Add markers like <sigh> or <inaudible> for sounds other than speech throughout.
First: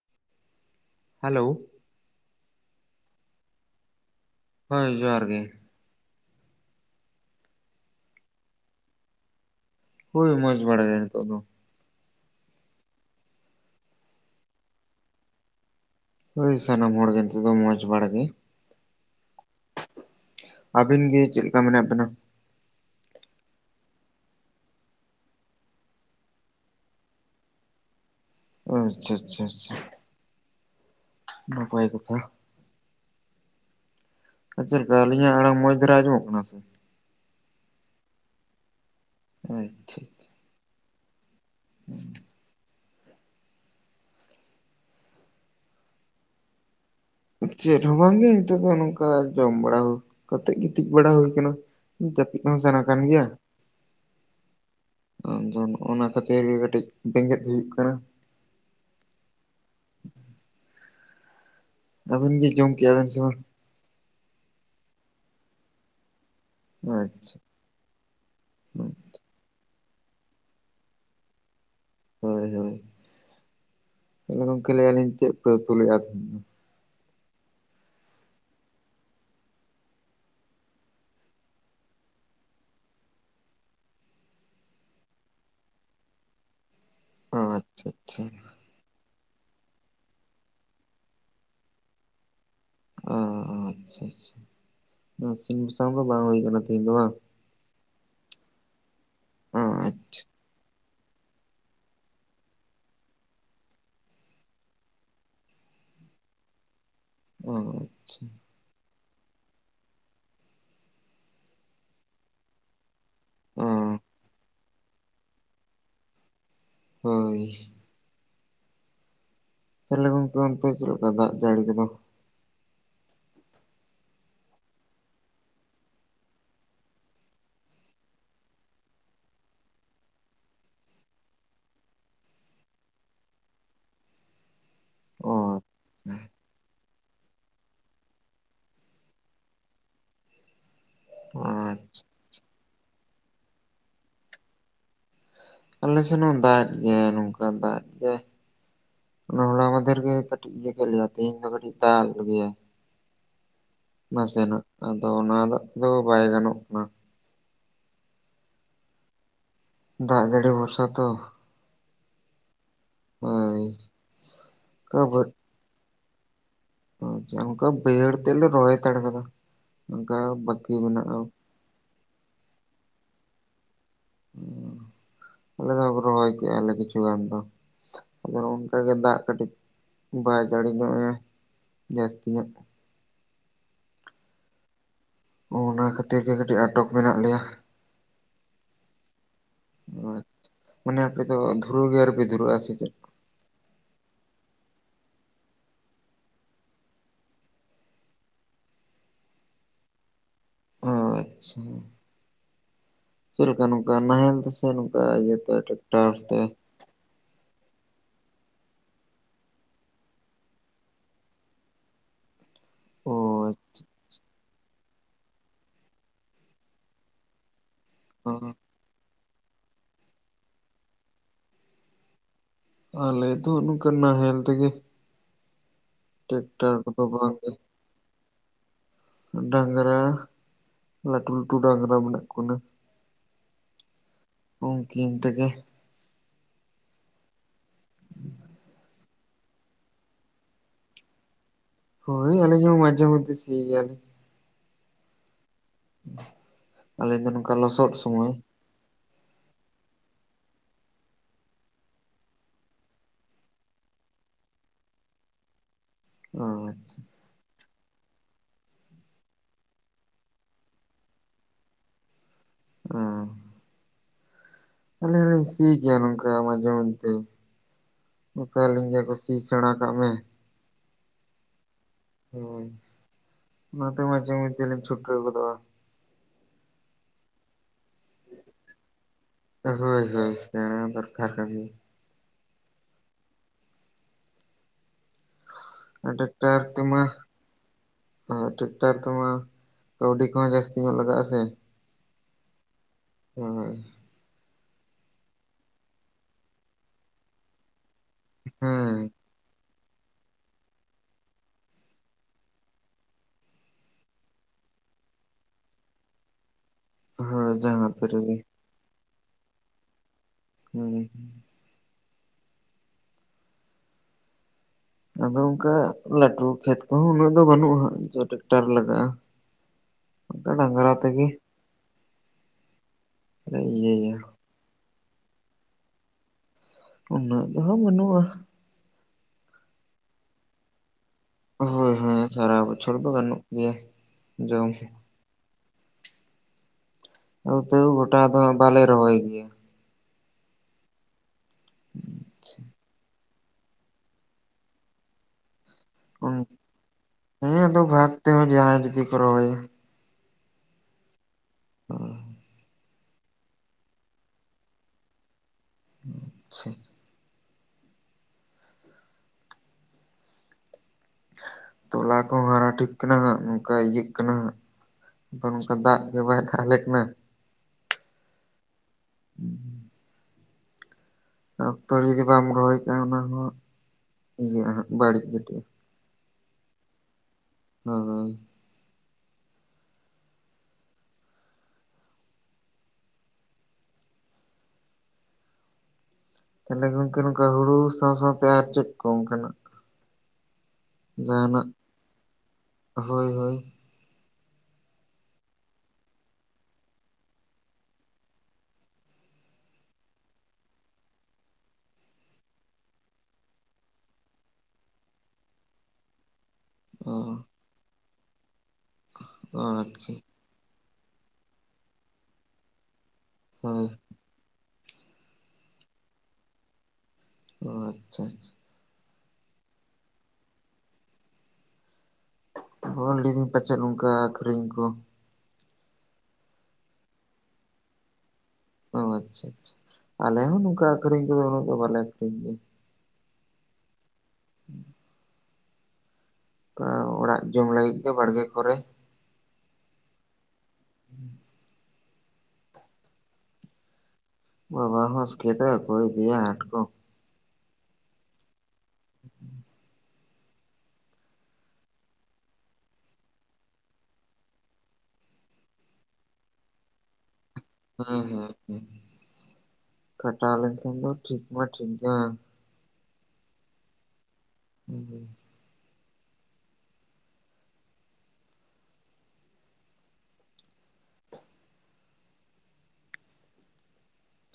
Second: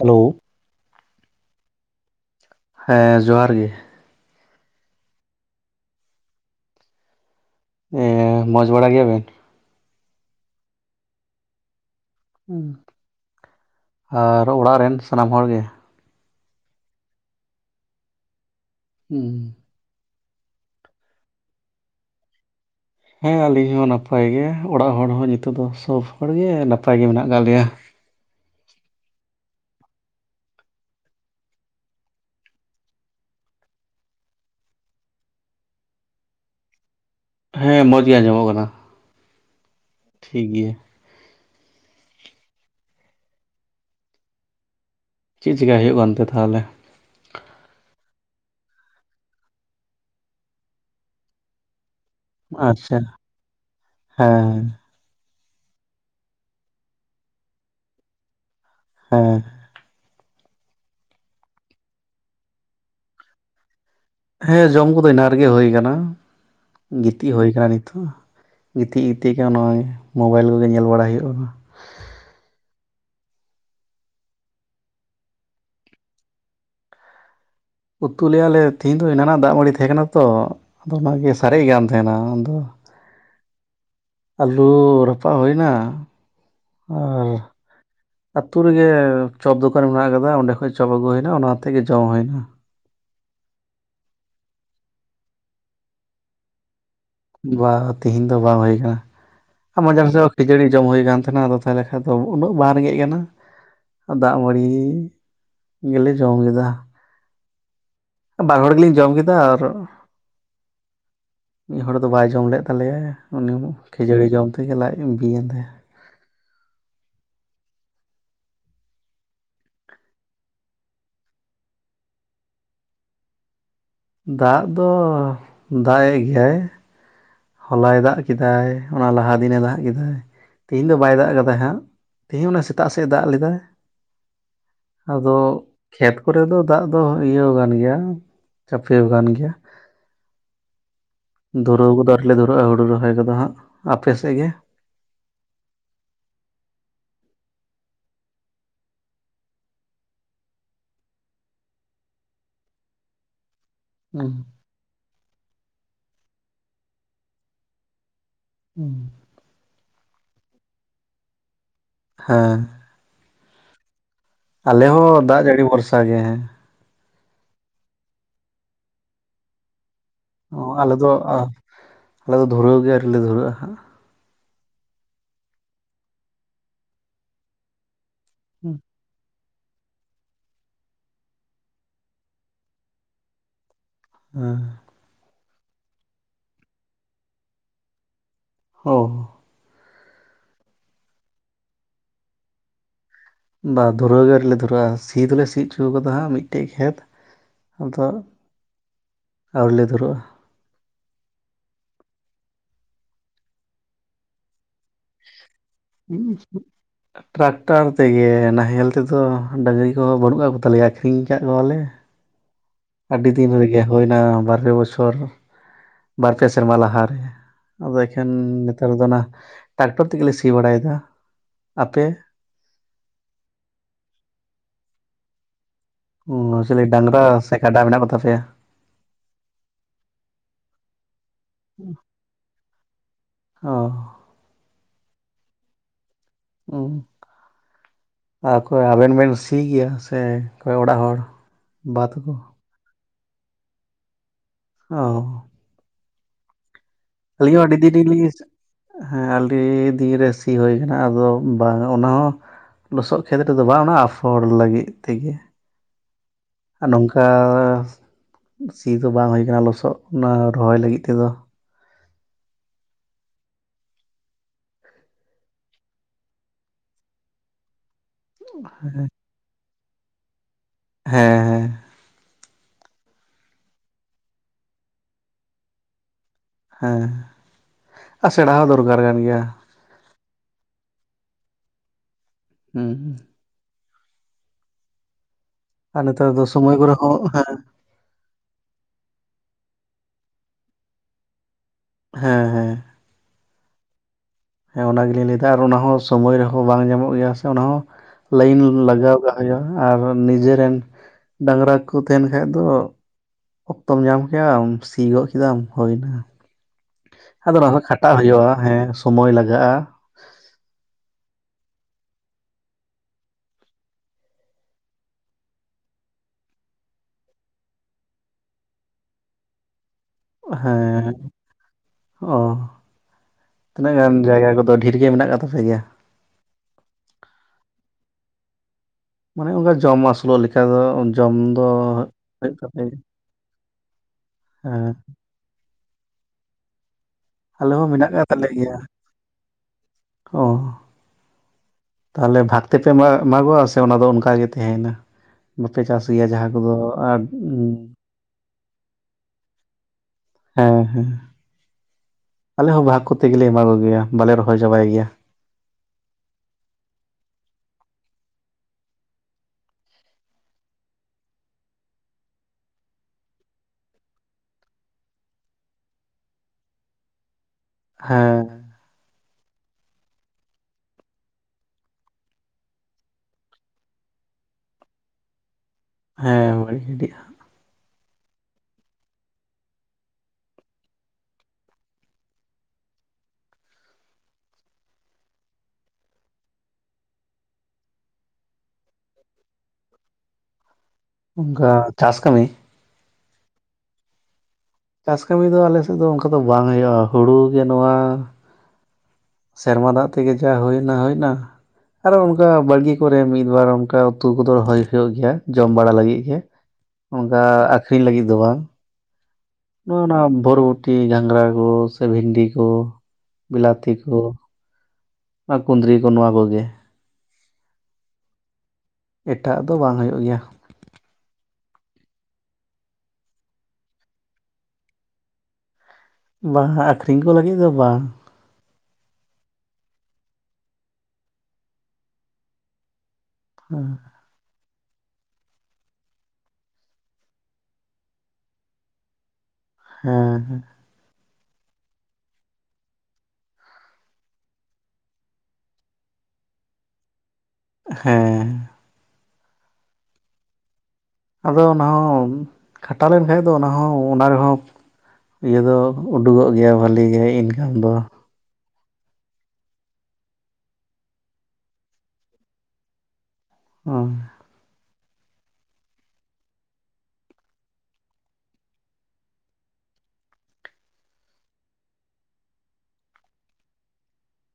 Hello. Hello. ᱦᱮᱸ ᱡᱚᱦᱟᱨ ᱜᱮ᱾ ᱦᱳᱭ ᱡᱚᱦᱟᱨ ᱜᱮ᱾ ᱮᱸ ᱢᱚᱡ ᱵᱟᱲᱟ ᱜᱮᱭᱟᱵᱮᱱ? ᱦᱳᱭ ᱢᱚᱡ ᱵᱟᱲᱟ ᱜᱮ ᱱᱤᱛᱚᱜ ᱫᱚ᱾ ᱟᱨ ᱚᱲᱟᱜ ᱨᱮᱱ ᱥᱟᱱᱟᱢ ᱦᱚᱲ ᱜᱮ? ᱦᱳᱭ ᱥᱟᱱᱟᱢ ᱦᱩᱲ ᱜᱮ ᱱᱤᱛᱚᱜ ᱫᱚ ᱢᱚᱪ ᱵᱟᱲᱟᱜᱮ᱾ ᱦᱩᱸ᱾ ᱟᱵᱤᱱ ᱜᱮ ᱪᱮᱫ ᱞᱮᱠᱟ ᱢᱮᱱᱟᱜ ᱵᱤᱱᱟ? ᱦᱮᱸ ᱟᱹᱞᱤᱧ ᱦᱚᱸ ᱱᱟᱯᱟᱭ ᱜᱮ, ᱚᱲᱟᱜ ᱦᱚᱲ ᱦᱚᱸ ᱱᱤᱛᱚᱜ ᱫᱚ ᱥᱚᱵ ᱦᱚᱲ ᱜᱮ ᱱᱟᱯᱟᱭ ᱜᱮ ᱢᱮᱱᱟᱜ ᱠᱟᱜ ᱞᱮᱭᱟ᱾ ᱳ ᱟᱪᱪᱷᱟᱻᱟᱪᱪᱷᱟᱻᱟᱪᱪᱷᱟ ᱱᱟᱯᱟᱭ ᱠᱟᱛᱷᱟ᱾ ᱟᱨ ᱪᱮᱫ ᱞᱮᱠᱟ ᱟᱹᱞᱤᱧᱟᱜ ᱟᱲᱟᱝ ᱢᱚᱸᱡ ᱫᱷᱟᱨᱟ ᱟᱸᱡᱚᱢᱚᱜ ᱠᱟᱱᱟ ᱥᱮ? ᱦᱮᱸ ᱢᱚᱡ ᱜᱮ ᱟᱸᱡᱚᱢᱚᱜ ᱠᱟᱱᱟ᱾ ᱟᱪᱪᱷᱟᱻᱟᱪᱪᱷᱟ᱾ ᱴᱷᱤᱠ ᱜᱮᱭᱟ᱾ <unintelligible> ᱪᱤᱜ ᱪᱤᱠᱟᱭ ᱦᱩᱭᱩᱜ ᱠᱟᱱᱛᱮ ᱛᱟᱷᱟᱞᱮ? ᱪᱮᱫ ᱦᱚᱸ ᱵᱟᱝᱜᱮ ᱱᱤᱛᱚᱜ ᱫᱚ, ᱱᱚᱝᱠᱟ ᱡᱚᱢ ᱵᱟᱲᱟ ᱠᱟᱛᱮᱜ ᱜᱤᱛᱤᱡ ᱵᱟᱲᱟ ᱦᱩᱭ ᱠᱟᱱᱟ᱾ ᱡᱟᱹᱯᱤᱫ ᱦᱚᱸ ᱥᱟᱱᱟ ᱟᱪᱪᱷᱟ ᱠᱟᱱ ᱜᱮᱭᱟ᱾ ᱦᱮᱸ ᱟᱫᱚ ᱱᱚᱜᱼᱚ ᱱᱟ ᱠᱷᱟᱹᱛᱤᱨ ᱜᱮ ᱠᱟᱹᱴᱤᱡ ᱵᱮᱸᱜᱮᱫ ᱦᱩᱭᱩᱜ ᱠᱟᱱᱟ᱾ ᱦᱮᱸ᱾ ᱟᱵᱤᱱ ᱜᱤ ᱡᱚᱢ ᱠᱮᱜᱟᱵᱮᱱ ᱥᱮ ᱵᱟᱝ? ᱦᱮᱸ ᱡᱚᱢ ᱠᱚᱫᱚ ᱮᱱᱟᱝ ᱨᱮᱜᱮ ᱦᱩᱭ ᱠᱟᱱᱟ, ᱜᱤᱛᱤᱡ ᱟᱪᱪᱷᱟ ᱦᱩᱭ ᱠᱟᱱᱟ ᱱᱤᱛᱚᱜ᱾ ᱜᱤᱛᱤᱡ ᱜᱤᱛᱤᱡ ᱜᱮ ᱱᱚᱭ ᱢᱳᱵᱟᱭᱤᱞ ᱠᱚᱜᱮ ᱧᱮᱞ ᱵᱟᱲᱟᱭ ᱦᱩᱭᱩᱜᱼᱟ᱾ ᱦᱳᱭ ᱦᱳᱭ, ᱜᱚᱝᱠᱮ ᱞᱟᱹᱭ ᱟᱹᱞᱤᱧ ᱪᱮᱫ ᱯᱮ ᱩᱛᱩ ᱞᱮᱜᱼᱟ? ᱩᱛᱩ ᱞᱮᱜᱟᱞᱮ ᱛᱤᱦᱤᱧ ᱫᱚ ᱮᱱᱟ ᱱᱟᱜ ᱫᱟᱜ ᱢᱟᱹᱰᱤ ᱛᱟᱦᱮᱸ ᱠᱟᱱᱟ ᱛᱚ, ᱟᱫᱚ ᱚᱱᱟᱜᱮ ᱥᱟᱨᱮᱡ ᱠᱟᱱ ᱛᱟᱸᱦᱮᱸᱱᱟ ᱟᱫᱚ ᱟᱹᱞᱩ ᱨᱟᱯᱟᱜ ᱦᱩᱭᱱᱟ, ᱟᱨ ᱚ ᱟᱪᱪᱷᱟ ᱟᱪᱪᱷᱟ ᱟᱛᱩ ᱨᱮᱜᱮ ᱪᱚᱯ ᱫᱚᱠᱟᱱ ᱢᱮᱱᱟᱜ ᱠᱟᱫᱟ ᱚᱸᱰᱮ ᱠᱷᱚᱡ ᱪᱚᱯ ᱟᱹᱜᱩ ᱦᱩᱭᱱᱟ ᱚᱱᱟ ᱛᱮᱜᱮ ᱡᱚᱢ ᱦᱩᱭᱱᱟ᱾ ᱚ ᱟᱪᱪᱷᱟ ᱟᱪᱪᱷᱟ, ᱤᱥᱤᱱ ᱵᱟᱥᱟᱝ ᱫᱚ ᱵᱟᱝ ᱦᱩᱭ ᱠᱟᱱᱟ ᱛᱮᱦᱤᱧ ᱫᱚ ᱵᱟᱝ? ᱵᱟ ᱛᱤᱦᱤᱧ ᱫᱚ ᱵᱟᱝ ᱦᱳᱭ ᱚ ᱠᱟᱱᱟ ᱢᱟᱡᱟᱱ ᱥᱮᱜᱦᱚ ᱠᱷᱟᱡᱟᱹᱲᱤ ᱡᱚᱢ ᱦᱳᱭ ᱠᱟᱱ ᱛᱟᱦᱮᱸᱱᱟ, ᱟᱫᱚ ᱛᱟᱦᱚᱞᱮ ᱠᱷᱟᱱ ᱫᱚ ᱩᱱᱟᱹᱜ ᱵᱟᱝ ᱨᱮᱸᱜᱮᱡ ᱠᱟᱱᱟ᱾ ᱫᱟᱜ ᱢᱟᱹᱲᱤ ᱜᱮᱞᱮ ᱡᱚᱢ ᱞᱮᱫᱟ ᱾ ᱚ ᱟᱪᱪᱷᱟ ᱾ ᱵᱟᱨ ᱦᱚᱲ ᱜᱮᱞᱤᱧ ᱡᱚᱢ ᱠᱮᱫᱟ, ᱟᱨ ᱢᱤᱫ ᱦᱚᱲ ᱫᱚ ᱵᱟᱭ ᱡᱚᱢ ᱞᱮᱫ ᱛᱟᱞᱮᱭᱟ ᱾ ᱩᱱᱤ ᱠᱷᱟᱡᱟᱹᱲᱤ ᱡᱚᱢ ᱛᱮᱜᱮ ᱞᱟᱡ ᱵᱤᱭᱮᱱ ᱛᱟᱭᱟ ᱾ ᱦᱳᱭ ᱛᱟᱦᱞᱮ ᱜᱚᱝᱠᱮ ᱚᱱᱛᱮ ᱪᱮᱫ ᱞᱮᱠᱟ ᱫᱟᱜ ᱡᱟᱹᱲᱤ ᱠᱚᱫᱚ? ᱫᱟᱜ ᱫᱚ ᱫᱟᱜᱼᱮᱜ ᱜᱮᱭᱟᱭ ᱾ ᱦᱚᱞᱟᱭ ᱫᱟᱜ ᱠᱮᱫᱟᱭ ᱚᱱᱟ ᱞᱟᱦᱟ ᱫᱤᱱᱮ ᱫᱟᱜ ᱠᱮᱫᱟᱭ ᱛᱤᱦᱤᱧ ᱫᱚ ᱵᱟᱭ ᱫᱟᱜ ᱠᱟᱫᱟ ᱦᱟᱸᱜ ᱾ ᱛᱤᱦᱤᱧ ᱚᱱᱟ ᱥᱮᱛᱟᱜ ᱥᱮᱜ ᱮ ᱫᱟᱜ ᱞᱮᱫᱟ ᱾ ᱚ ᱟᱫᱚ ᱠᱷᱮᱛ ᱠᱚᱨᱮ ᱫᱚ ᱫᱟᱜ ᱫᱚ ᱤᱭᱟᱹᱣ ᱠᱟᱱ ᱜᱮᱭᱟ, ᱪᱟᱯᱮᱣ ᱠᱟᱱ ᱜᱮᱭᱟ ᱾ ᱟᱨ ᱫᱷᱩᱨᱟᱹᱣ ᱠᱚ ᱫᱚ ᱟᱹᱣᱨᱤ ᱞᱮ ᱫᱷᱩᱨᱟᱹᱜᱼᱟ ᱦᱩᱲᱩ ᱨᱚᱦᱚᱭ ᱠᱚᱫᱚ ᱦᱟᱸᱜ ᱾ ᱟᱯᱮ ᱥᱮᱜ ᱜᱮ? ᱟᱞᱮ ᱥᱮᱱ ᱦᱚᱸ ᱫᱟᱜ ᱜᱮᱭᱟᱭ ᱱᱚᱝᱠᱟ ᱫᱟᱜ ᱜᱮ ᱾ ᱚᱱᱟ ᱦᱚᱞᱟ ᱢᱟᱫᱷᱮᱨ ᱜᱮ ᱠᱟᱹᱴᱤᱡ ᱤᱭᱟᱹ ᱠᱮᱜ ᱞᱮᱭᱟ, ᱛᱤᱦᱤᱧ ᱫᱚ ᱠᱟᱹᱴᱤᱡ ᱫᱟᱜ ᱟᱫ ᱞᱮᱜᱮᱭᱟ <unintelligible> ᱱᱟᱥᱮᱱᱟᱜ ᱟᱫᱚ ᱚᱱᱟ ᱫᱟᱜ ᱛᱮᱫᱚ ᱵᱟᱭ ᱜᱟᱱᱚᱜ ᱠᱟᱱᱟ ᱾ ᱩᱻ ᱫᱟᱜ ᱡᱟᱹᱲᱤ ᱵᱷᱚᱨᱥᱟ ᱛᱚ ᱾ ᱦᱮᱸ ᱾ ᱦᱳᱭ ᱾ ᱟᱞᱮ ᱦᱚᱸ ᱫᱟᱜ ᱡᱟᱹᱲᱤ ᱵᱷᱚᱨᱥᱟ ᱜᱮ ᱦᱮᱸ ᱾ ᱟᱪᱪᱷᱟ ᱚᱱᱠᱟ ᱵᱟᱹᱭᱦᱟᱹᱲ ᱛᱮᱜ ᱞᱮ ᱨᱚᱦᱚᱭ ᱦᱟᱛᱟᱲ ᱠᱟᱫᱟ ᱱᱚᱝᱠᱟ ᱚ ᱵᱟᱹᱠᱤ ᱟᱞᱮ ᱫᱚ ᱢᱮᱱᱟᱜᱼᱟ ᱾ ᱟᱞᱮ ᱫᱚ ᱫᱷᱩᱨᱟᱹᱣ ᱜᱮ ᱟᱹᱣᱨᱤ ᱞᱮ ᱫᱷᱩᱨᱟᱹᱜᱼᱟ ᱦᱟᱸᱜ ᱾ ᱟᱞᱮ ᱫᱚ ᱨᱚᱦᱚᱭ ᱠᱮᱜᱼᱟᱞᱮ ᱠᱤᱪᱷᱩ ᱜᱟᱱ ᱫᱚ ᱾ ᱟᱫᱚ ᱚᱱᱠᱟᱜᱮ ᱫᱟᱜ ᱠᱟᱹᱴᱤᱡ ᱵᱟᱭ ᱡᱟᱹᱲᱤ ᱧᱚᱜ ᱮᱫᱟ ᱡᱟᱹᱥᱛᱤ ᱧᱚᱜ ᱾ ᱦᱮᱸ ᱾ ᱚᱱᱟ ᱠᱷᱟᱹᱛᱤᱨ ᱜᱮ ᱠᱟᱹᱴᱤᱡ ᱟᱴᱚᱠ ᱢᱮᱱᱟᱜ ᱞᱮᱭᱟ ᱾ ᱚ ᱾ ᱟᱪᱪᱷᱟ ᱢᱟᱱᱮ ᱟᱯᱮ ᱫᱚ ᱫᱷᱩᱨᱟᱹᱣ ᱜᱮ ᱟᱹᱣᱨᱤ ᱯᱮ ᱫᱷᱩᱨᱟᱹᱜᱼᱟ ᱥᱮ ᱪᱮᱫ? ᱵᱟ ᱫᱷᱩᱨᱟᱹᱣ ᱜᱮ ᱟᱹᱣᱨᱤ ᱞᱮ ᱫᱷᱩᱨᱟᱹᱜᱼᱟ ᱥᱤ ᱫᱚᱞᱮ ᱥᱤ ᱚᱪᱚ ᱠᱟᱫᱟ ᱦᱟᱜ ᱢᱤᱫᱴᱮᱡ ᱠᱷᱮᱛ ᱾ ᱟᱫᱚ ᱟᱣᱨᱤ ᱞᱮ ᱫᱷᱩᱨᱟᱹᱜᱼᱟ ᱾ ᱚ ᱟᱪᱪᱷᱟ ᱾ ᱪᱮᱫ ᱞᱮᱠᱟ ᱱᱚᱝᱠᱟ ᱱᱟᱦᱮᱞ ᱛᱮ ᱥᱮ ᱱᱚᱝᱠᱟ ᱤᱭᱟᱹᱛᱮ ᱴᱮᱠᱴᱟᱨ ᱛᱮ <unintelligible> ᱴᱨᱟᱠᱴᱟᱨ ᱛᱮᱜᱮ ᱱᱟᱦᱮᱞ ᱛᱮᱫᱚ ᱰᱟᱝᱨᱤ ᱠᱚᱦᱚᱸ ᱵᱟᱹᱱᱩᱜ ᱠᱟᱜ ᱠᱚ ᱛᱟᱞᱮᱭᱟ ᱟᱠᱷᱨᱤᱧ ᱠᱟᱜ ᱠᱚᱣᱟᱞᱮ ᱾ ᱚ ᱟᱹᱰᱤ ᱫᱤᱱ ᱟᱪᱪᱷᱟ, ᱨᱮᱜᱮ ᱦᱳᱭᱮᱱᱟ ᱵᱟᱨ ᱯᱮ ᱵᱚᱪᱷᱚᱨ ᱵᱟᱨ ᱯᱮ ᱥᱮᱨᱢᱟ ᱞᱟᱦᱟᱨᱮ ᱾ ᱟᱫᱚ ᱮᱠᱷᱟᱱ ᱱᱮᱛᱟᱨ ᱫᱚ ᱚᱱᱟ ᱴᱟᱠᱴᱚᱨ ᱛᱮ ᱜᱮᱞᱮ ᱥᱤ ᱵᱟᱲᱟᱭ ᱫᱟ ᱾ ᱟᱯᱮ? ᱟᱞᱮ ᱫᱚ ᱱᱚᱝᱠᱟ ᱱᱟᱦᱮᱞ ᱛᱮᱜᱮ ᱾ ᱚ ᱪᱮᱞᱮ ᱠᱚᱫᱚ ᱰᱟᱝᱨᱟ ᱵᱟᱝᱜᱮ ᱥᱮ ᱠᱟᱰᱟ ᱢᱮᱱᱟᱜ ᱠᱚ ᱛᱟᱯᱮᱭᱟ? ᱰᱟᱝᱨᱟ ᱞᱟᱹᱴᱩ ᱞᱟᱹᱴᱩ ᱰᱟᱝᱨᱟ ᱢᱮᱱᱟᱜ ᱠᱤᱱᱟ ᱾ ᱚ ᱩᱝᱠᱤᱱ ᱛᱮᱜᱮ ᱾ ᱚ ᱾ ᱚᱠᱚᱭ ᱟᱵᱮᱱ ᱵᱮᱱ ᱥᱤ ᱜᱮᱭᱟ ᱥᱮ ᱚᱠᱚᱭ ᱚᱲᱟᱜ ᱦᱚᱲ? ᱵᱟ ᱛᱟᱠᱚ ᱦᱳᱭ ᱟᱞᱤᱧ ᱦᱚᱸ ᱢᱟᱡᱷᱮ ᱢᱚᱫᱫᱷᱮ ᱥᱤ ᱜᱮᱭᱟᱞᱤᱧ ᱾ ᱚᱻ ᱟᱞᱮ ᱫᱚ ᱱᱚᱝᱠᱟ ᱟᱹᱞᱤᱧ ᱦᱚᱸ ᱟᱹᱰᱤ ᱞᱚᱥᱚᱫ ᱫᱤᱱ ᱥᱳᱢᱳᱭ ᱨᱮᱞᱤᱧ ᱾ ᱦᱮᱸ ᱟᱹᱰᱤ ᱫᱤᱱ ᱨᱮ ᱥᱤ ᱦᱳᱭ ᱠᱟᱱᱟ ᱟᱫᱚ ᱵᱟᱝ ᱾ ᱚᱱᱟ ᱦᱚᱸ ᱞᱚᱥᱚᱫ ᱠᱷᱮᱛ ᱨᱮᱫᱚ ᱵᱟᱝ, ᱚᱱᱟ ᱟᱯᱷᱚᱨ ᱞᱟᱹᱜᱤᱫ ᱛᱮᱜᱮ ᱾ ᱟᱨ ᱱᱚᱝᱠᱟ ᱥᱤ ᱠᱚ ᱵᱟᱝ ᱦᱩᱭ ᱟᱠᱟᱱᱟ ᱞᱚᱥᱚᱫ ᱚᱱᱟ ᱨᱚᱦᱚᱭ ᱞᱟᱹᱜᱤᱫ ᱛᱮᱫᱚ᱾ ᱚ ᱟᱞᱮ ᱞᱮ ᱥᱤ ᱮ ᱜᱮᱭᱟ ᱱᱚᱝᱠᱟ ᱢᱟᱡᱷᱮ ᱢᱚᱫᱷᱮ <unintelligible> ᱞᱤᱧ ᱜᱮ ᱠᱚ ᱥᱤ ᱥᱮᱸᱲᱟ ᱠᱟᱜ ᱢᱮ ᱦᱮᱸ ᱦᱮᱸ ᱦᱩᱭ ᱚᱱᱟᱛᱮ ᱢᱟᱡᱷᱮ ᱢᱚᱽᱫᱷᱮ ᱞᱤᱧ ᱪᱷᱩᱴᱟᱹᱣ ᱜᱚᱫᱚᱜᱼᱟ᱾ ᱦᱮᱸ ᱟᱨ ᱥᱮᱬᱟ ᱦᱚᱸ ᱫᱚᱨᱠᱟᱨ ᱠᱟᱱ ᱜᱮᱭᱟ ᱦᱳᱭ ᱦᱳᱭ ᱥᱮᱸᱲᱟ ᱫᱚᱨᱠᱟᱨ ᱠᱟᱱᱟ ᱜᱮᱭᱟ᱾ ᱩᱸᱻ ᱟᱨ ᱱᱮᱛᱟᱨ ᱫᱚ ᱴᱮᱠᱴᱟᱨ ᱥᱚᱢᱚᱭ ᱛᱮ ᱠᱚᱨᱮ ᱢᱟ ᱦᱚᱸ ᱦᱮᱸ ᱴᱮᱠᱴᱟᱨ ᱛᱮᱢᱟ ᱠᱟᱹᱣᱰᱤ ᱠᱚᱦᱚᱸ ᱡᱟᱹᱥᱛᱤ ᱧᱚᱜ ᱞᱟᱜᱟᱜᱼᱟ ᱥᱮ ᱦᱮᱸ ᱦᱮᱸ <unintelligible> ᱦᱮᱸ ᱚᱱᱟ ᱜᱮᱞᱤᱧ ᱞᱟᱹᱭᱫᱟ ᱟᱨ ᱚᱱᱟ ᱦᱚᱸ ᱥᱚᱢᱚᱭ ᱦᱚᱸ ᱵᱟᱝ ᱧᱟᱢᱚᱜ ᱜᱮᱭᱟ ᱥᱮ ᱚᱱᱟ ᱦᱚᱸ ᱞᱟᱭᱤᱱ ᱦᱮᱸ ᱞᱟᱜᱟᱣᱟᱠᱟᱜ ᱟᱨ ᱱᱤᱡᱮᱨᱮᱱ ᱰᱟᱝᱨᱟ ᱠᱩ ᱛᱟᱦᱮᱱ ᱠᱷᱟᱡ ᱫᱚ ᱚᱠᱛᱚᱢ ᱧᱟᱢ ᱠᱮᱜᱼᱟ ᱥᱤ ᱜᱚᱜ ᱠᱮᱫᱟᱢ ᱦᱩᱭᱱᱟ ᱦᱳᱭ ᱟᱫᱚ ᱟᱨᱚᱦᱚ ᱡᱟᱦᱟᱸ ᱛᱤ ᱠᱷᱟᱴᱟᱜ ᱨᱮᱜᱮ ᱦᱩᱭᱩᱜᱼᱟ ᱦᱮᱸ ᱥᱚᱢᱚᱭ ᱞᱟᱜᱟᱜᱼᱟ ᱦᱩᱸ ᱟᱫᱚ ᱚᱝᱠᱟ ᱞᱮᱴ ᱨᱩᱢ ᱠᱷᱮᱛ ᱠᱚᱦᱚᱸ ᱩᱱᱟᱹᱜ ᱫᱚ ᱵᱟᱹᱱᱩᱜᱼᱟ ᱦᱟᱸᱜ ᱴᱨᱠᱴᱟᱨ ᱞᱟᱜᱟᱜᱼᱟ ᱾ ᱦᱮᱸ ᱚ ᱞᱮ ᱛᱤᱱᱟᱹᱜ ᱜᱟᱱ ᱤᱭᱟᱹᱭᱟ ᱡᱟᱭᱜᱟ ᱠᱚᱫᱚ ᱰᱷᱮᱨ ᱜᱮ ᱢᱮᱱᱟᱜ ᱠᱚᱛᱟᱯᱮ ᱜᱮᱭᱟ ᱾ ᱩᱱᱟᱜ ᱫᱚ ᱦᱟᱸᱜ ᱵᱟᱹᱱᱩᱜᱼᱟ ᱢᱟᱱᱮ ᱚᱝᱠᱟ ᱡᱚᱢ ᱟᱹᱥᱩᱞᱚᱜ ᱞᱮᱠᱟ ᱫᱚ ᱡᱚᱢ ᱫᱚ ᱦᱳᱭ ᱦᱳᱭ ᱦᱩᱭᱩᱜ ᱥᱟᱨᱟ ᱛᱟᱯᱮ ᱵᱚᱪᱷᱚᱨ ᱜᱮᱭᱟ ᱫᱚ ᱜᱟᱱᱚᱜ ᱜᱮᱭᱟ ᱡᱚᱢ ᱾ ᱦᱮᱸ ᱟᱫᱚ ᱟᱞᱮ ᱛᱟᱹᱣ ᱦᱚᱸ ᱢᱮᱱᱟᱜ ᱜᱚᱴᱟ ᱠᱟᱜ ᱫᱚ ᱛᱟᱞᱮ ᱜᱮᱭᱟ। ᱵᱟᱞᱮ ᱨᱚᱦᱚᱭ ᱜᱮᱭᱟ ᱚ, ᱛᱟᱦᱚᱞᱮ ᱵᱷᱟᱜᱛᱮ, ᱯᱮ ᱮᱢᱟᱜ। ᱮᱢᱟᱜᱚᱜᱼᱟ ᱥᱮ ᱚᱱᱟᱫᱚ ᱚᱱᱠᱟᱜ ᱜᱮ ᱛᱮᱭᱱᱟ ᱵᱟᱯᱮ ᱪᱟᱥ ᱜᱮᱭᱟ ᱡᱟᱦᱟᱸ ᱠᱚᱫᱚ ᱟᱨ। ᱛᱚ ᱡᱟᱦᱟᱭ ᱡᱩᱫᱤ ᱠᱚ ᱨᱚᱦᱟᱭᱟ। ᱦᱮᱸ ᱦᱮᱸ। ᱟᱨ <inaudible> <unintelligible> ᱟᱞᱮ ᱦᱚᱸ, ᱵᱷᱟᱜᱽ ᱠᱚᱛᱮ ᱜᱮᱞᱮ ᱮᱢᱟ ᱠᱚᱜᱮᱭᱟ, ᱵᱟᱞᱮ ᱨᱚᱦᱚᱭ ᱪᱟᱵᱟᱭ ᱜᱮᱭᱟ। <unintelligible> ᱛᱚᱞᱟ ᱠᱚᱦᱚᱸ ᱦᱟᱨᱟ ᱴᱷᱤᱠ ᱠᱟᱱᱟ, ᱦᱟᱸᱜ ᱱᱚᱝᱠᱟ ᱤᱭᱟᱹᱜ ᱠᱟᱱᱟ। ᱟᱫᱚ ᱱᱟᱝᱠᱟ ᱫᱟᱜ ᱜᱮ ᱵᱟᱭ ᱫᱟᱜ ᱟᱞᱮ ᱠᱟᱱᱟ। ᱦᱮᱸ। ᱦᱩᱸ, ᱦᱩᱸ। ᱚᱠᱛᱚ ᱡᱩᱫᱤ ᱵᱟᱢ ᱨᱚᱦᱚᱭ ᱠᱷᱟᱜ ᱚᱱᱟ ᱦᱚᱸ ᱤᱭᱟᱹᱜᱼᱟ ᱦᱟᱸᱜ ᱵᱟᱹᱲᱤᱡ ᱜᱰᱤᱤᱡᱼᱟ। ᱦᱮᱸ ᱵᱟᱲᱤᱡ ᱜᱤᱰᱤᱡᱼ ᱟ। ᱨᱚᱦᱚᱭ। ᱛᱟᱦᱚᱞᱮ ᱜᱚᱝᱠᱮ ᱱᱚᱝᱠᱟ ᱦᱳᱲᱩ ᱥᱟᱶ ᱥᱟᱶᱛᱮ, ᱟᱨ ᱪᱮᱫ ᱠᱚ ᱚᱱᱠᱟᱱᱟᱜ। ᱡᱟᱦᱱᱟᱜ ᱚᱱᱠᱟ ᱪᱟᱥ ᱠᱟᱹᱢᱤ ᱦᱳᱭ ᱦᱳᱭ। ᱪᱟᱥ ᱠᱟᱹᱢᱤ ᱫᱚ ᱟᱞᱮ ᱥᱮᱫ ᱫᱚ ᱚᱱᱠᱟ ᱫᱚ ᱵᱟᱝ ᱦᱳᱭᱳᱜᱼᱟ, ᱦᱳᱲᱩ ᱜᱮ ᱱᱚᱣᱟ। ᱥᱮᱨᱢᱟ ᱫᱟᱜ ᱛᱮᱜᱮ ᱡᱟ ᱦᱩᱭᱱᱟ ᱦᱩᱭᱱᱟ। ᱟᱨᱚ ᱚᱱᱠᱟ ᱵᱟᱲᱜᱮ ᱠᱚᱨᱮ ᱢᱤᱫ ᱵᱟᱨ ᱚᱱᱠᱟ ᱩᱛᱩ ᱠᱚᱫᱚ ᱨᱚᱦᱚᱭ ᱦᱩᱭᱩᱜ ᱜᱮᱭᱟ ᱡᱚᱢ ᱵᱟᱲᱟ ᱞᱟᱹᱜᱤᱫ ᱜᱮ। ᱚ ᱚᱝᱠᱟ ᱟᱠᱷᱨᱤᱧ ᱞᱟᱹᱜᱤᱫ ᱫᱚ ᱵᱟᱝ? ᱚ ᱱᱚᱜᱚᱭ ᱟᱪᱪᱷᱟ ᱚᱱᱟ ᱵᱚᱨᱵᱚᱴᱤ ᱜᱷᱟᱸᱝᱽᱨᱟ ᱠᱚ ᱥᱮ ᱵᱷᱤᱱᱰᱤ ᱠᱚ ᱦᱳᱭ ᱵᱤᱞᱟᱛᱤ ᱠᱚ। ᱟᱨ ᱠᱩᱫᱽᱨᱤ ᱠᱚ ᱱᱚᱣᱟ ᱠᱚᱜᱮ ᱾ ᱚ ᱟᱪᱪᱷᱟ ᱟᱪᱪᱷᱟ᱾ ᱮᱴᱟᱜ ᱫᱚ ᱵᱟᱝ ᱦᱩᱭᱩᱜ ᱜᱮᱭᱟ᱾ ᱦᱚᱸ ᱞᱟᱹᱭᱫᱤᱧ ᱯᱟᱪᱮᱠ ᱚᱝᱠᱟ ᱟᱹᱠᱷᱨᱤᱧ ᱠᱚ᱾ ᱵᱟᱦ ᱟᱠᱷᱨᱤᱧ ᱠᱚ ᱞᱟᱹᱜᱤᱫ ᱫᱚ ᱵᱟᱝ ᱾ ᱚ ᱟᱪᱪᱷᱟ ᱟᱪᱪᱷᱟ ᱟᱞᱮ ᱦᱚᱸ ᱱᱚᱝᱠᱟ ᱟᱠᱷᱨᱤᱧ ᱠᱚᱫᱚ ᱩᱱᱟᱹᱜ ᱫᱚ ᱵᱟᱞᱮ ᱟᱠᱷᱨᱤᱧ ᱜᱮᱭᱟ ᱾ ᱦᱩᱸ ᱾ <inaudible> ᱚᱲᱟᱜ ᱡᱚᱢ ᱞᱟᱹᱜᱤᱫ ᱜᱮ ᱵᱟᱲᱜᱮ ᱠᱚᱨᱮ ᱾ ᱦᱮᱸ ᱦᱮᱸ <inaudible> ᱵᱟᱵᱟ ᱦᱚᱸ ᱟᱥᱠᱮᱫᱚᱟᱭ ᱚᱠᱚᱭ ᱤᱫᱤᱭᱟ ᱦᱟᱴ ᱠᱚ᱾ ᱦᱮᱸ <inaudible> ᱟᱫᱚ ᱚᱱᱟᱦ ᱠᱷᱟᱴᱟᱣ ᱞᱮᱱᱠᱷᱟᱡ ᱫᱚ ᱚᱱᱟ ᱦᱚᱸ ᱚᱱᱟ ᱨᱮᱦᱚᱸ ᱤᱭᱟᱹ ᱫᱚ ᱩᱰᱩᱠᱚᱜ ᱜᱮᱭᱟ ᱵᱷᱟᱹᱞᱤ ᱜᱮ, ᱤᱱ ᱦᱮᱸ ᱦᱮᱸ ᱦᱨᱠᱤ ᱠᱟᱟᱴᱟᱣ ᱞᱮᱱᱠᱷᱟᱱ ᱫᱚ ᱴᱷᱤᱠ ᱢᱟ ᱴᱷᱤᱠ ᱜᱮᱭᱟ᱾ ᱦᱚ ᱦᱩᱸ ᱦᱩᱸ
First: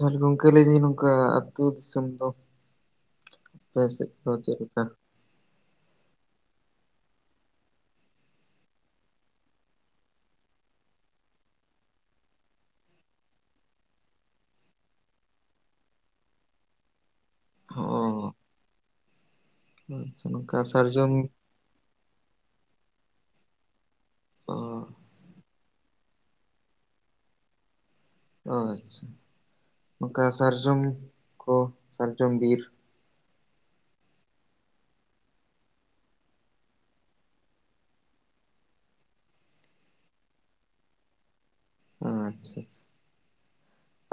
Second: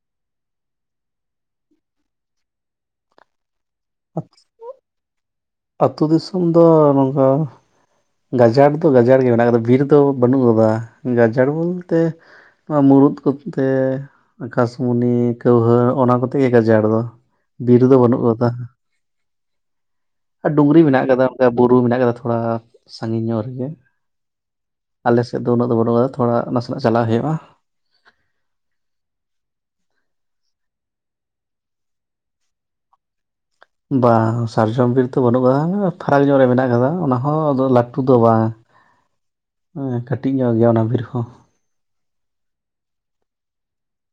ᱟᱨ ᱜᱚᱝᱠᱮ ᱞᱟ. ᱭᱫᱟᱹ ᱱᱝᱠᱟ ᱟᱛᱩ ᱫᱤᱥᱚᱢ ᱫᱚ ᱟᱯᱮ ᱥᱮᱡᱽ ᱫᱚ ᱪᱮᱫ ᱞᱮᱠᱟ? ᱟᱛᱩ ᱫᱤᱥᱚᱢ ᱫᱚ ᱱᱚᱝᱠᱟ ᱜᱟᱡᱟᱲ ᱫᱚ ᱜᱟᱡᱟᱲ ᱜᱮᱭᱟ ᱢᱮᱱᱟᱜ ᱠᱟᱫᱟ, ᱵᱤᱨ ᱫᱚ ᱵᱟᱹᱱᱩᱜ ᱠᱟᱫᱟ ᱜᱟᱡᱟᱲ ᱵᱚᱞᱛᱮ ᱱᱚᱣᱟ ᱢᱩᱨᱩᱫ ᱠᱚᱛᱮ ᱟᱠᱟᱥᱢᱩᱱᱤ ᱠᱟᱹᱣᱦᱟᱹ ᱚᱱᱟ ᱠᱚᱛᱮ ᱜᱮ ᱜᱟᱡᱟᱲ ᱫᱚ, ᱵᱤᱨ ᱚ ᱫᱚ ᱵᱟᱹᱱᱩᱜ ᱠᱟᱫᱟ᱾ ᱦᱩᱸ ᱟᱪᱪᱦᱟ ᱟᱨ ᱰᱩᱝᱨᱤ ᱢᱮᱱᱟᱜ ᱠᱟᱫᱟ ᱚᱱᱠᱟ ᱵᱩᱨᱩ ᱢᱮᱱᱟᱜ ᱠᱟᱫᱟ ᱛᱷᱚᱲᱟ ᱥᱟᱺᱜᱤᱧ ᱧᱚᱜ ᱨᱮᱜᱮ᱾ ᱚ ᱟᱞᱮᱥᱮᱫ ᱫᱚ ᱩᱱᱟᱹᱜ ᱫᱚ ᱵᱟᱹᱱᱩᱜ ᱟ ᱛᱷᱚᱲᱟ ᱱᱟᱥᱮᱱᱟᱜ ᱪᱟᱞᱟᱜ ᱦᱩᱭᱩᱜᱼᱟ᱾ ᱚ ᱟᱪᱪᱷᱟ, ᱱᱚᱠᱟ ᱥᱟᱨᱡᱚᱢ ᱠᱚ ᱥᱟᱨᱡᱚᱢ ᱵᱤᱨ? ᱵᱟᱝ ᱥᱟᱨᱡᱚᱢ ᱵᱤᱨ ᱫᱚ ᱵᱟᱹᱱᱩᱜ ᱟᱠᱟᱫᱟ ᱯᱷᱟᱨᱟᱠ ᱧᱚᱜ ᱨᱮ ᱢᱮᱱᱟᱜ ᱟᱠᱟᱫᱟ ᱚᱱᱟ ᱦᱚᱸ ᱞᱟᱹᱴᱩ ᱫᱚ ᱵᱟᱝ ᱦᱮᱸ ᱠᱟᱹᱴᱤᱡ ᱧᱚᱜ ᱜᱮᱭᱟ ᱚᱱᱟ ᱵᱤᱨ ᱦᱚᱸ᱾ ᱚ ᱟᱪᱪᱷᱟ ᱟᱪᱪᱷᱟ᱾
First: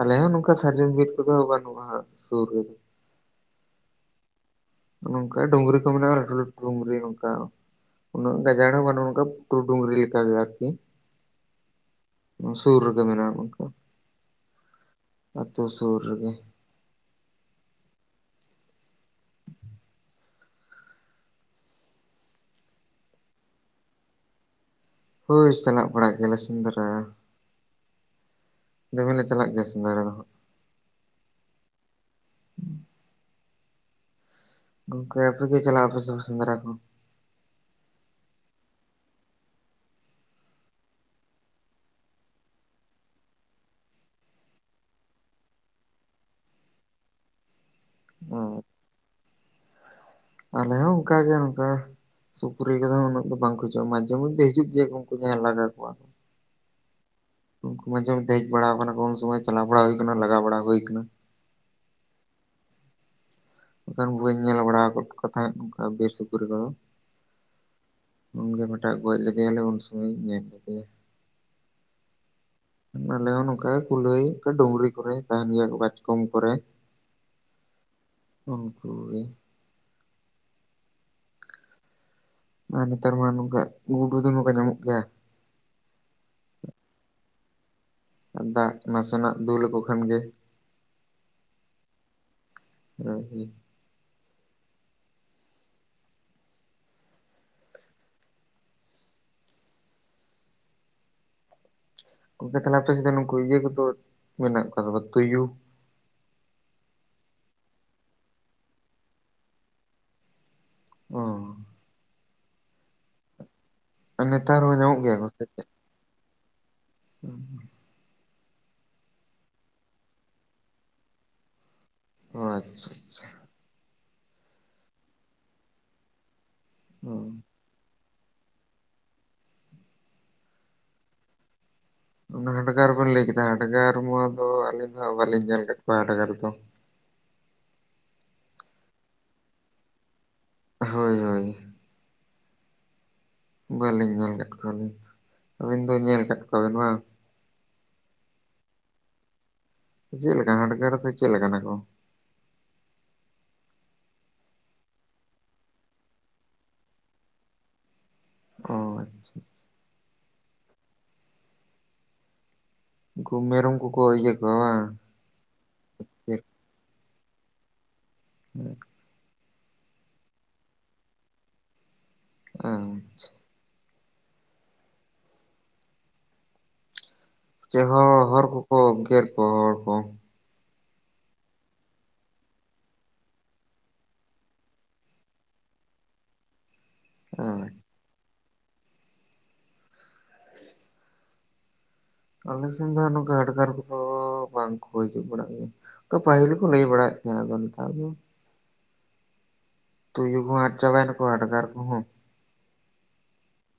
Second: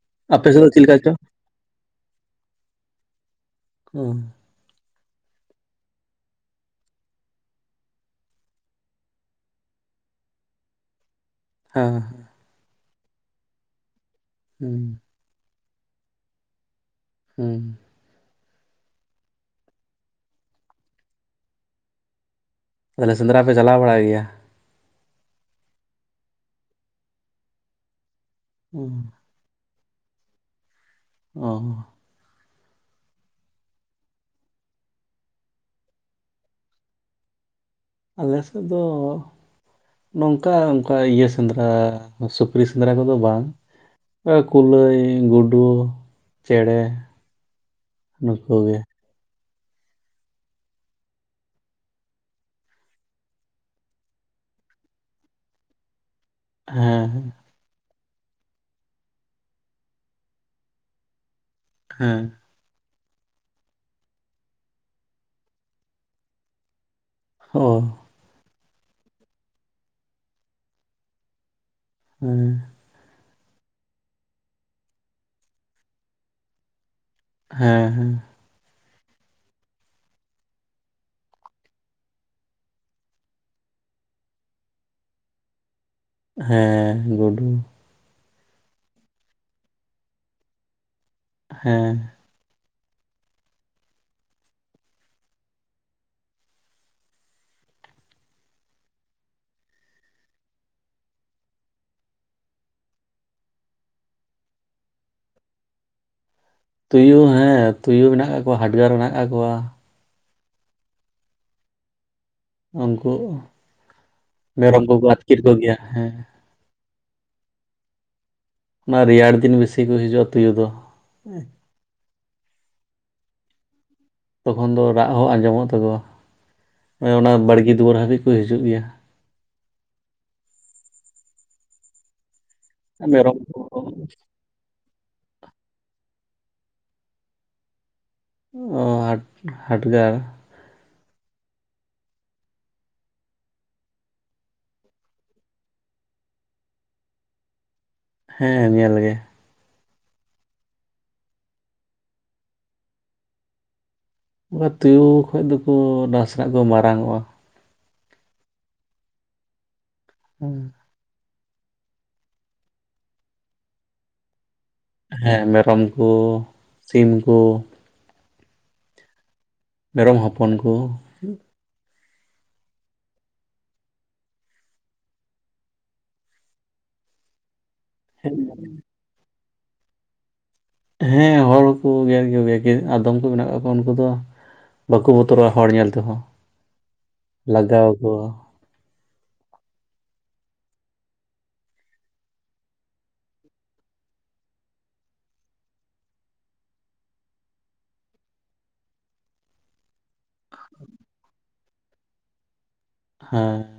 ᱟᱞᱮ ᱦᱚᱸ ᱟᱯᱮ ᱱᱚᱝᱠᱟ ᱥᱮᱫ ᱫᱚ ᱪᱮᱫ ᱥᱟᱨᱡᱚᱢ ᱵᱤᱨ ᱞᱮᱠᱟ ᱠᱚᱫᱚ ᱵᱟᱹᱱᱩᱜᱼᱟ ᱦᱟᱸᱜ ᱥᱩᱨ ᱨᱮᱫᱚ᱾ ᱚ ᱱᱚᱝᱠᱟ ᱰᱩᱝᱨᱤ ᱠᱚ ᱢᱮᱱᱟᱜᱼᱟ ᱞᱟᱹᱴᱩ ᱞᱟᱹᱴᱩ ᱰᱩᱝᱨᱤ ᱱᱚᱝᱠᱟ᱾ ᱩᱱᱟᱹᱜ ᱜᱟᱡᱟᱲ ᱦᱚᱸ ᱵᱟᱱᱩᱜ-ᱟ ᱚᱱᱠᱟ ᱯᱩᱴᱩᱨ ᱰᱩᱜᱨᱤ ᱞᱮᱠᱟ ᱜᱮ ᱟᱨᱠᱤ᱾ ᱦᱮᱸ ᱦᱮᱸ ᱥᱩᱨ ᱨᱮᱜᱮ ᱢᱮᱱᱟᱜᱼᱟ ᱚᱱᱠᱟ᱾ ᱦᱩᱸ ᱟᱛᱳ ᱥᱩᱨ ᱨᱮᱜᱮ᱾ ᱦᱩᱸ ᱛᱟᱦᱚᱞᱮ ᱥᱮᱸᱫᱽᱨᱟ ᱯᱮ ᱪᱟᱞᱟᱣ ᱵᱟᱲᱟᱭ ᱜᱮᱭᱟ? ᱦᱳᱭ ᱥᱮᱱᱚᱜ ᱵᱟᱲᱟᱜ ᱜᱮᱭᱟᱞᱮ ᱥᱮᱸᱫᱽᱨᱟ᱾ ᱦᱩᱸ ᱫᱚᱢᱮ ᱞᱮ ᱪᱟᱞᱟᱜ ᱜᱮᱭᱟ ᱥᱮᱸᱫᱽᱨᱟ ᱫᱚ ᱦᱟᱜ᱾ ᱚ ᱜᱚᱝᱠᱮ ᱟᱯᱮ ᱜᱮ ᱪᱟᱞᱟᱜ ᱟᱯᱮ ᱥᱮ ᱵᱟᱝ ᱥᱮᱸᱫᱽᱨᱟ ᱠᱚ? ᱟᱞᱮ ᱥᱮᱡ ᱫᱚ ᱜᱚᱝᱠᱮ ᱱᱚᱝᱠᱟ ᱚᱱᱠᱟ ᱤᱭᱟᱹ ᱥᱮᱸᱫᱽᱨᱟ ᱥᱩᱠᱨᱤ ᱥᱮᱸᱫᱽᱨᱟ ᱠᱚᱫᱚ ᱵᱟᱝ᱾ ᱮ ᱠᱩᱞᱟᱹᱭ ᱜᱩᱰᱩ ᱪᱮᱬᱮ ᱱᱩᱠᱩ ᱜᱮ᱾ ᱟᱞᱮ ᱦᱚᱸ ᱚᱱᱠᱟ ᱜᱮ ᱟᱱᱠᱟ, ᱥᱩᱠᱨᱤ ᱠᱚᱫᱚ ᱩᱱᱟᱹᱜ ᱫᱚ ᱵᱟᱝ ᱠᱚ ᱦᱤᱡᱩᱜᱼᱟ ᱢᱟᱡᱷᱮ ᱢᱚᱫᱽᱷᱮ ᱦᱤᱡᱩᱜ ᱜᱮᱭᱟ ᱩᱱᱠᱩ ᱡᱟᱦᱟᱸᱭ ᱞᱟᱜᱟ ᱠᱚᱣᱟ᱾ ᱦᱮᱸ ᱦᱮᱸ ᱩᱱᱠᱩ ᱢᱟᱡᱷᱮ ᱢᱳᱫᱷᱮ ᱦᱮᱡ ᱵᱟᱲᱟᱣ ᱠᱟᱱᱟᱠᱩ ᱩᱱ ᱥᱚᱢᱚᱭ ᱪᱟᱞᱟᱣ ᱵᱟᱲᱟᱣ ᱦᱩᱭ ᱠᱟᱱᱟ ᱞᱟᱜᱟᱣ ᱵᱟᱲᱟ ᱦᱩᱭ ᱠᱟᱱᱟ᱾ ᱦᱮᱸ ᱮᱱᱠᱷᱟᱱ ᱵᱟᱹᱧ ᱧᱮᱞ ᱵᱟᱲᱟᱣ ᱟᱠᱟᱫ ᱠᱚ ᱛᱟᱦᱮᱸᱫ ᱵᱤᱨ ᱥᱩᱠᱨᱤ ᱠᱚᱫᱚ᱾ ᱦᱚᱸ ᱩᱱᱜᱮ ᱢᱮᱴᱟᱜ ᱜᱚᱡ ᱞᱮᱫᱮᱭᱟᱞᱮ ᱩᱱ ᱥᱚᱢᱚᱭᱤᱧ ᱧᱮᱞ ᱞᱮᱫᱮᱭᱟ᱾ ᱦᱮᱸ ᱟᱞᱮ ᱦᱚᱸ ᱱᱚᱝᱠᱟ ᱠᱩᱞᱟᱹᱭ ᱰᱩᱝᱨᱤ ᱠᱚᱨᱮ ᱛᱟᱦᱮᱱ ᱜᱮᱭᱟᱠᱚ ᱵᱟᱪᱠᱚᱢ ᱠᱚᱨᱮ ᱦᱮᱸ ᱩᱱᱠᱩ ᱜᱮ ᱟᱨ ᱱᱮᱛᱟᱨ ᱢᱟ ᱱᱚᱝᱠᱟ ᱜᱩᱰᱩ ᱫᱚᱢᱮ ᱠᱚ ᱧᱟᱢᱚᱜ ᱜᱮᱭᱟ ᱦᱮᱸ ᱜᱩᱰᱩ ᱟᱨ ᱫᱟᱜ ᱱᱟᱥᱮᱱᱟᱜ ᱫᱩᱞ ᱟᱠᱚ ᱠᱷᱟᱱ ᱜᱮ ᱦᱮᱸ <unintelligible> ᱜᱚᱝᱠᱮ ᱛᱟᱦᱚᱞᱮ ᱟᱯᱮ ᱥᱮᱫ ᱫᱚ ᱱᱩᱠᱩ ᱤᱭᱟᱹ ᱠᱚᱫᱚ ᱢᱮᱱᱟᱜ ᱠᱚᱣᱟ ᱥᱮ ᱵᱟᱝ ᱛᱩᱭᱩ ᱛᱩᱭᱩ ᱦᱮᱸ ᱛᱩᱭᱩ ᱢᱮᱱᱟᱜ ᱠᱟᱜ ᱠᱚᱣᱟ ᱦᱟᱰᱜᱟᱨ ᱢᱮᱱᱟᱜ ᱠᱟᱜ ᱠᱚᱣᱟ ᱚᱸ ᱩᱱᱠᱩ ᱟᱨ ᱱᱮᱛᱟᱨ ᱦᱚᱸ ᱢᱮᱨᱚᱢ ᱧᱟᱢᱚᱜ ᱠᱚᱠᱚ ᱜᱮᱭᱟ ᱠᱚ ᱟᱹᱛᱠᱤᱨ ᱥᱮ ᱪᱮᱫ ᱠᱚᱜᱮᱭᱟ ᱦᱮᱸ <inaudible> ᱟᱨ ᱨᱮᱭᱟᱲ ᱫᱤᱱ ᱵᱮᱥᱤ ᱠᱚ ᱦᱤᱡᱩᱜᱼᱟ ᱛᱩᱭᱩ ᱫᱚ ᱟᱪᱪᱷᱟ ᱟᱪᱪᱷᱟ ᱛᱚᱠᱷᱚᱱ ᱫᱚ ᱨᱟᱜ ᱦᱚᱸ ᱟᱸᱡᱚᱢᱚᱜ ᱛᱟᱠᱚᱣᱟ ᱚ ᱚᱱᱟ ᱵᱟᱲᱜᱮ ᱫᱩᱣᱟᱹᱨ ᱦᱟᱹᱵᱤᱡ ᱠᱚ ᱦᱤᱡᱩᱜ ᱜᱮᱭᱟ ᱚᱱᱟ ᱦᱟᱰᱜᱟᱨ ᱵᱮᱱ ᱞᱟᱹᱭ ᱢᱮᱨᱚᱢ ᱠᱮᱫᱟ ᱠᱚ ᱦᱟᱰᱜᱟᱨ ᱢᱟ ᱫᱚ ᱟᱹᱞᱤᱧ ᱢᱟ ᱵᱟᱹᱞᱤᱧ ᱧᱮᱞ ᱠᱟᱜ ᱠᱚᱣᱟ ᱦᱟᱰᱜᱟᱨ ᱫᱚ ᱚᱸ ᱦᱟᱰ ᱦᱟᱰᱜᱟᱨ ᱦᱳᱭ ᱦᱳᱭ ᱵᱟᱹᱞᱤᱧ ᱧᱮᱞ ᱠᱟᱜ ᱠᱚᱣᱟᱞᱤᱧ ᱟᱹᱵᱤᱱ ᱫᱚ ᱧᱮᱞ ᱠᱟᱜ ᱠᱚᱣᱟᱵᱤᱱ ᱵᱟᱝ ᱦᱮᱸ ᱧᱮᱞ ᱜᱮ ᱪᱮᱫ ᱞᱮᱠᱟᱱ ᱦᱟᱰᱜᱟᱨ ᱫᱚ ᱪᱮᱫ ᱞᱮᱠᱟᱱᱟ ᱠᱚ ᱛᱩᱭᱩ ᱠᱷᱚᱡ ᱫᱚᱠᱚ ᱱᱟᱥᱮᱸᱱᱟᱜ ᱠᱚ ᱢᱟᱨᱟᱝ ᱚᱜᱼᱟ ᱦᱚᱸ ᱟᱪᱪᱷᱟ ᱦᱩᱸ ᱩᱱᱠᱩ ᱢᱮᱨᱚᱢ ᱠᱚ ᱠᱚ ᱤᱭᱟᱹ ᱠᱚᱣᱟ ᱵᱟᱝ ᱦᱮᱸ ᱢᱮᱨᱚᱢ ᱠᱚ ᱥᱤᱢ ᱠᱚ <unintelligible> ᱢᱮᱨᱚᱢ ᱦᱚᱯᱚᱱ ᱠᱩ ᱟᱸᱡ <unintelligible> ᱪᱮᱦᱚᱸ ᱦᱮᱸ ᱦᱚᱲ ᱠᱚᱠᱚ ᱜᱮᱨ ᱠᱚᱣᱟ ᱦᱚᱲ ᱠᱚ ᱦᱮᱸ ᱦᱚᱲᱠᱚ ᱜᱮᱨ ᱠᱚᱜᱮ ᱟᱫᱚᱢ ᱠᱚ ᱢᱮᱱᱟᱜ ᱠᱟᱜ ᱠᱚᱣᱟ ᱩᱱᱠᱩ ᱫᱚ ᱵᱟᱠᱩ ᱵᱚᱛᱚᱨᱚᱜᱼᱟ ᱦᱚᱲ ᱧᱮᱞ ᱛᱮᱦᱚᱸ ᱞᱟᱜᱟᱣ ᱟᱠᱚ <inaudible> ᱟᱞᱮ ᱥᱮᱱ ᱫᱚ ᱱᱚᱝᱠᱟ ᱦᱟᱰᱜᱟᱨ ᱠᱚᱫᱚ ᱵᱟᱝ ᱠᱚ ᱦᱤᱡᱩᱜ ᱵᱟᱲᱟᱜ ᱜᱮᱭᱟ ᱯᱟᱹᱦᱤᱞ ᱠᱚ ᱞᱟᱹᱭ ᱵᱟᱲᱟᱭᱮᱫ ᱛᱟᱦᱮᱱᱟ ᱟᱫᱚ ᱱᱮᱛᱟᱨ ᱫᱚ ᱛᱩᱭᱩ ᱠᱚ ᱟᱫ ᱪᱟᱵᱟᱭᱮᱱᱟ ᱠᱚ ᱦᱟᱰᱜᱟᱨ ᱠᱚᱦᱚᱸ ᱦᱮᱸ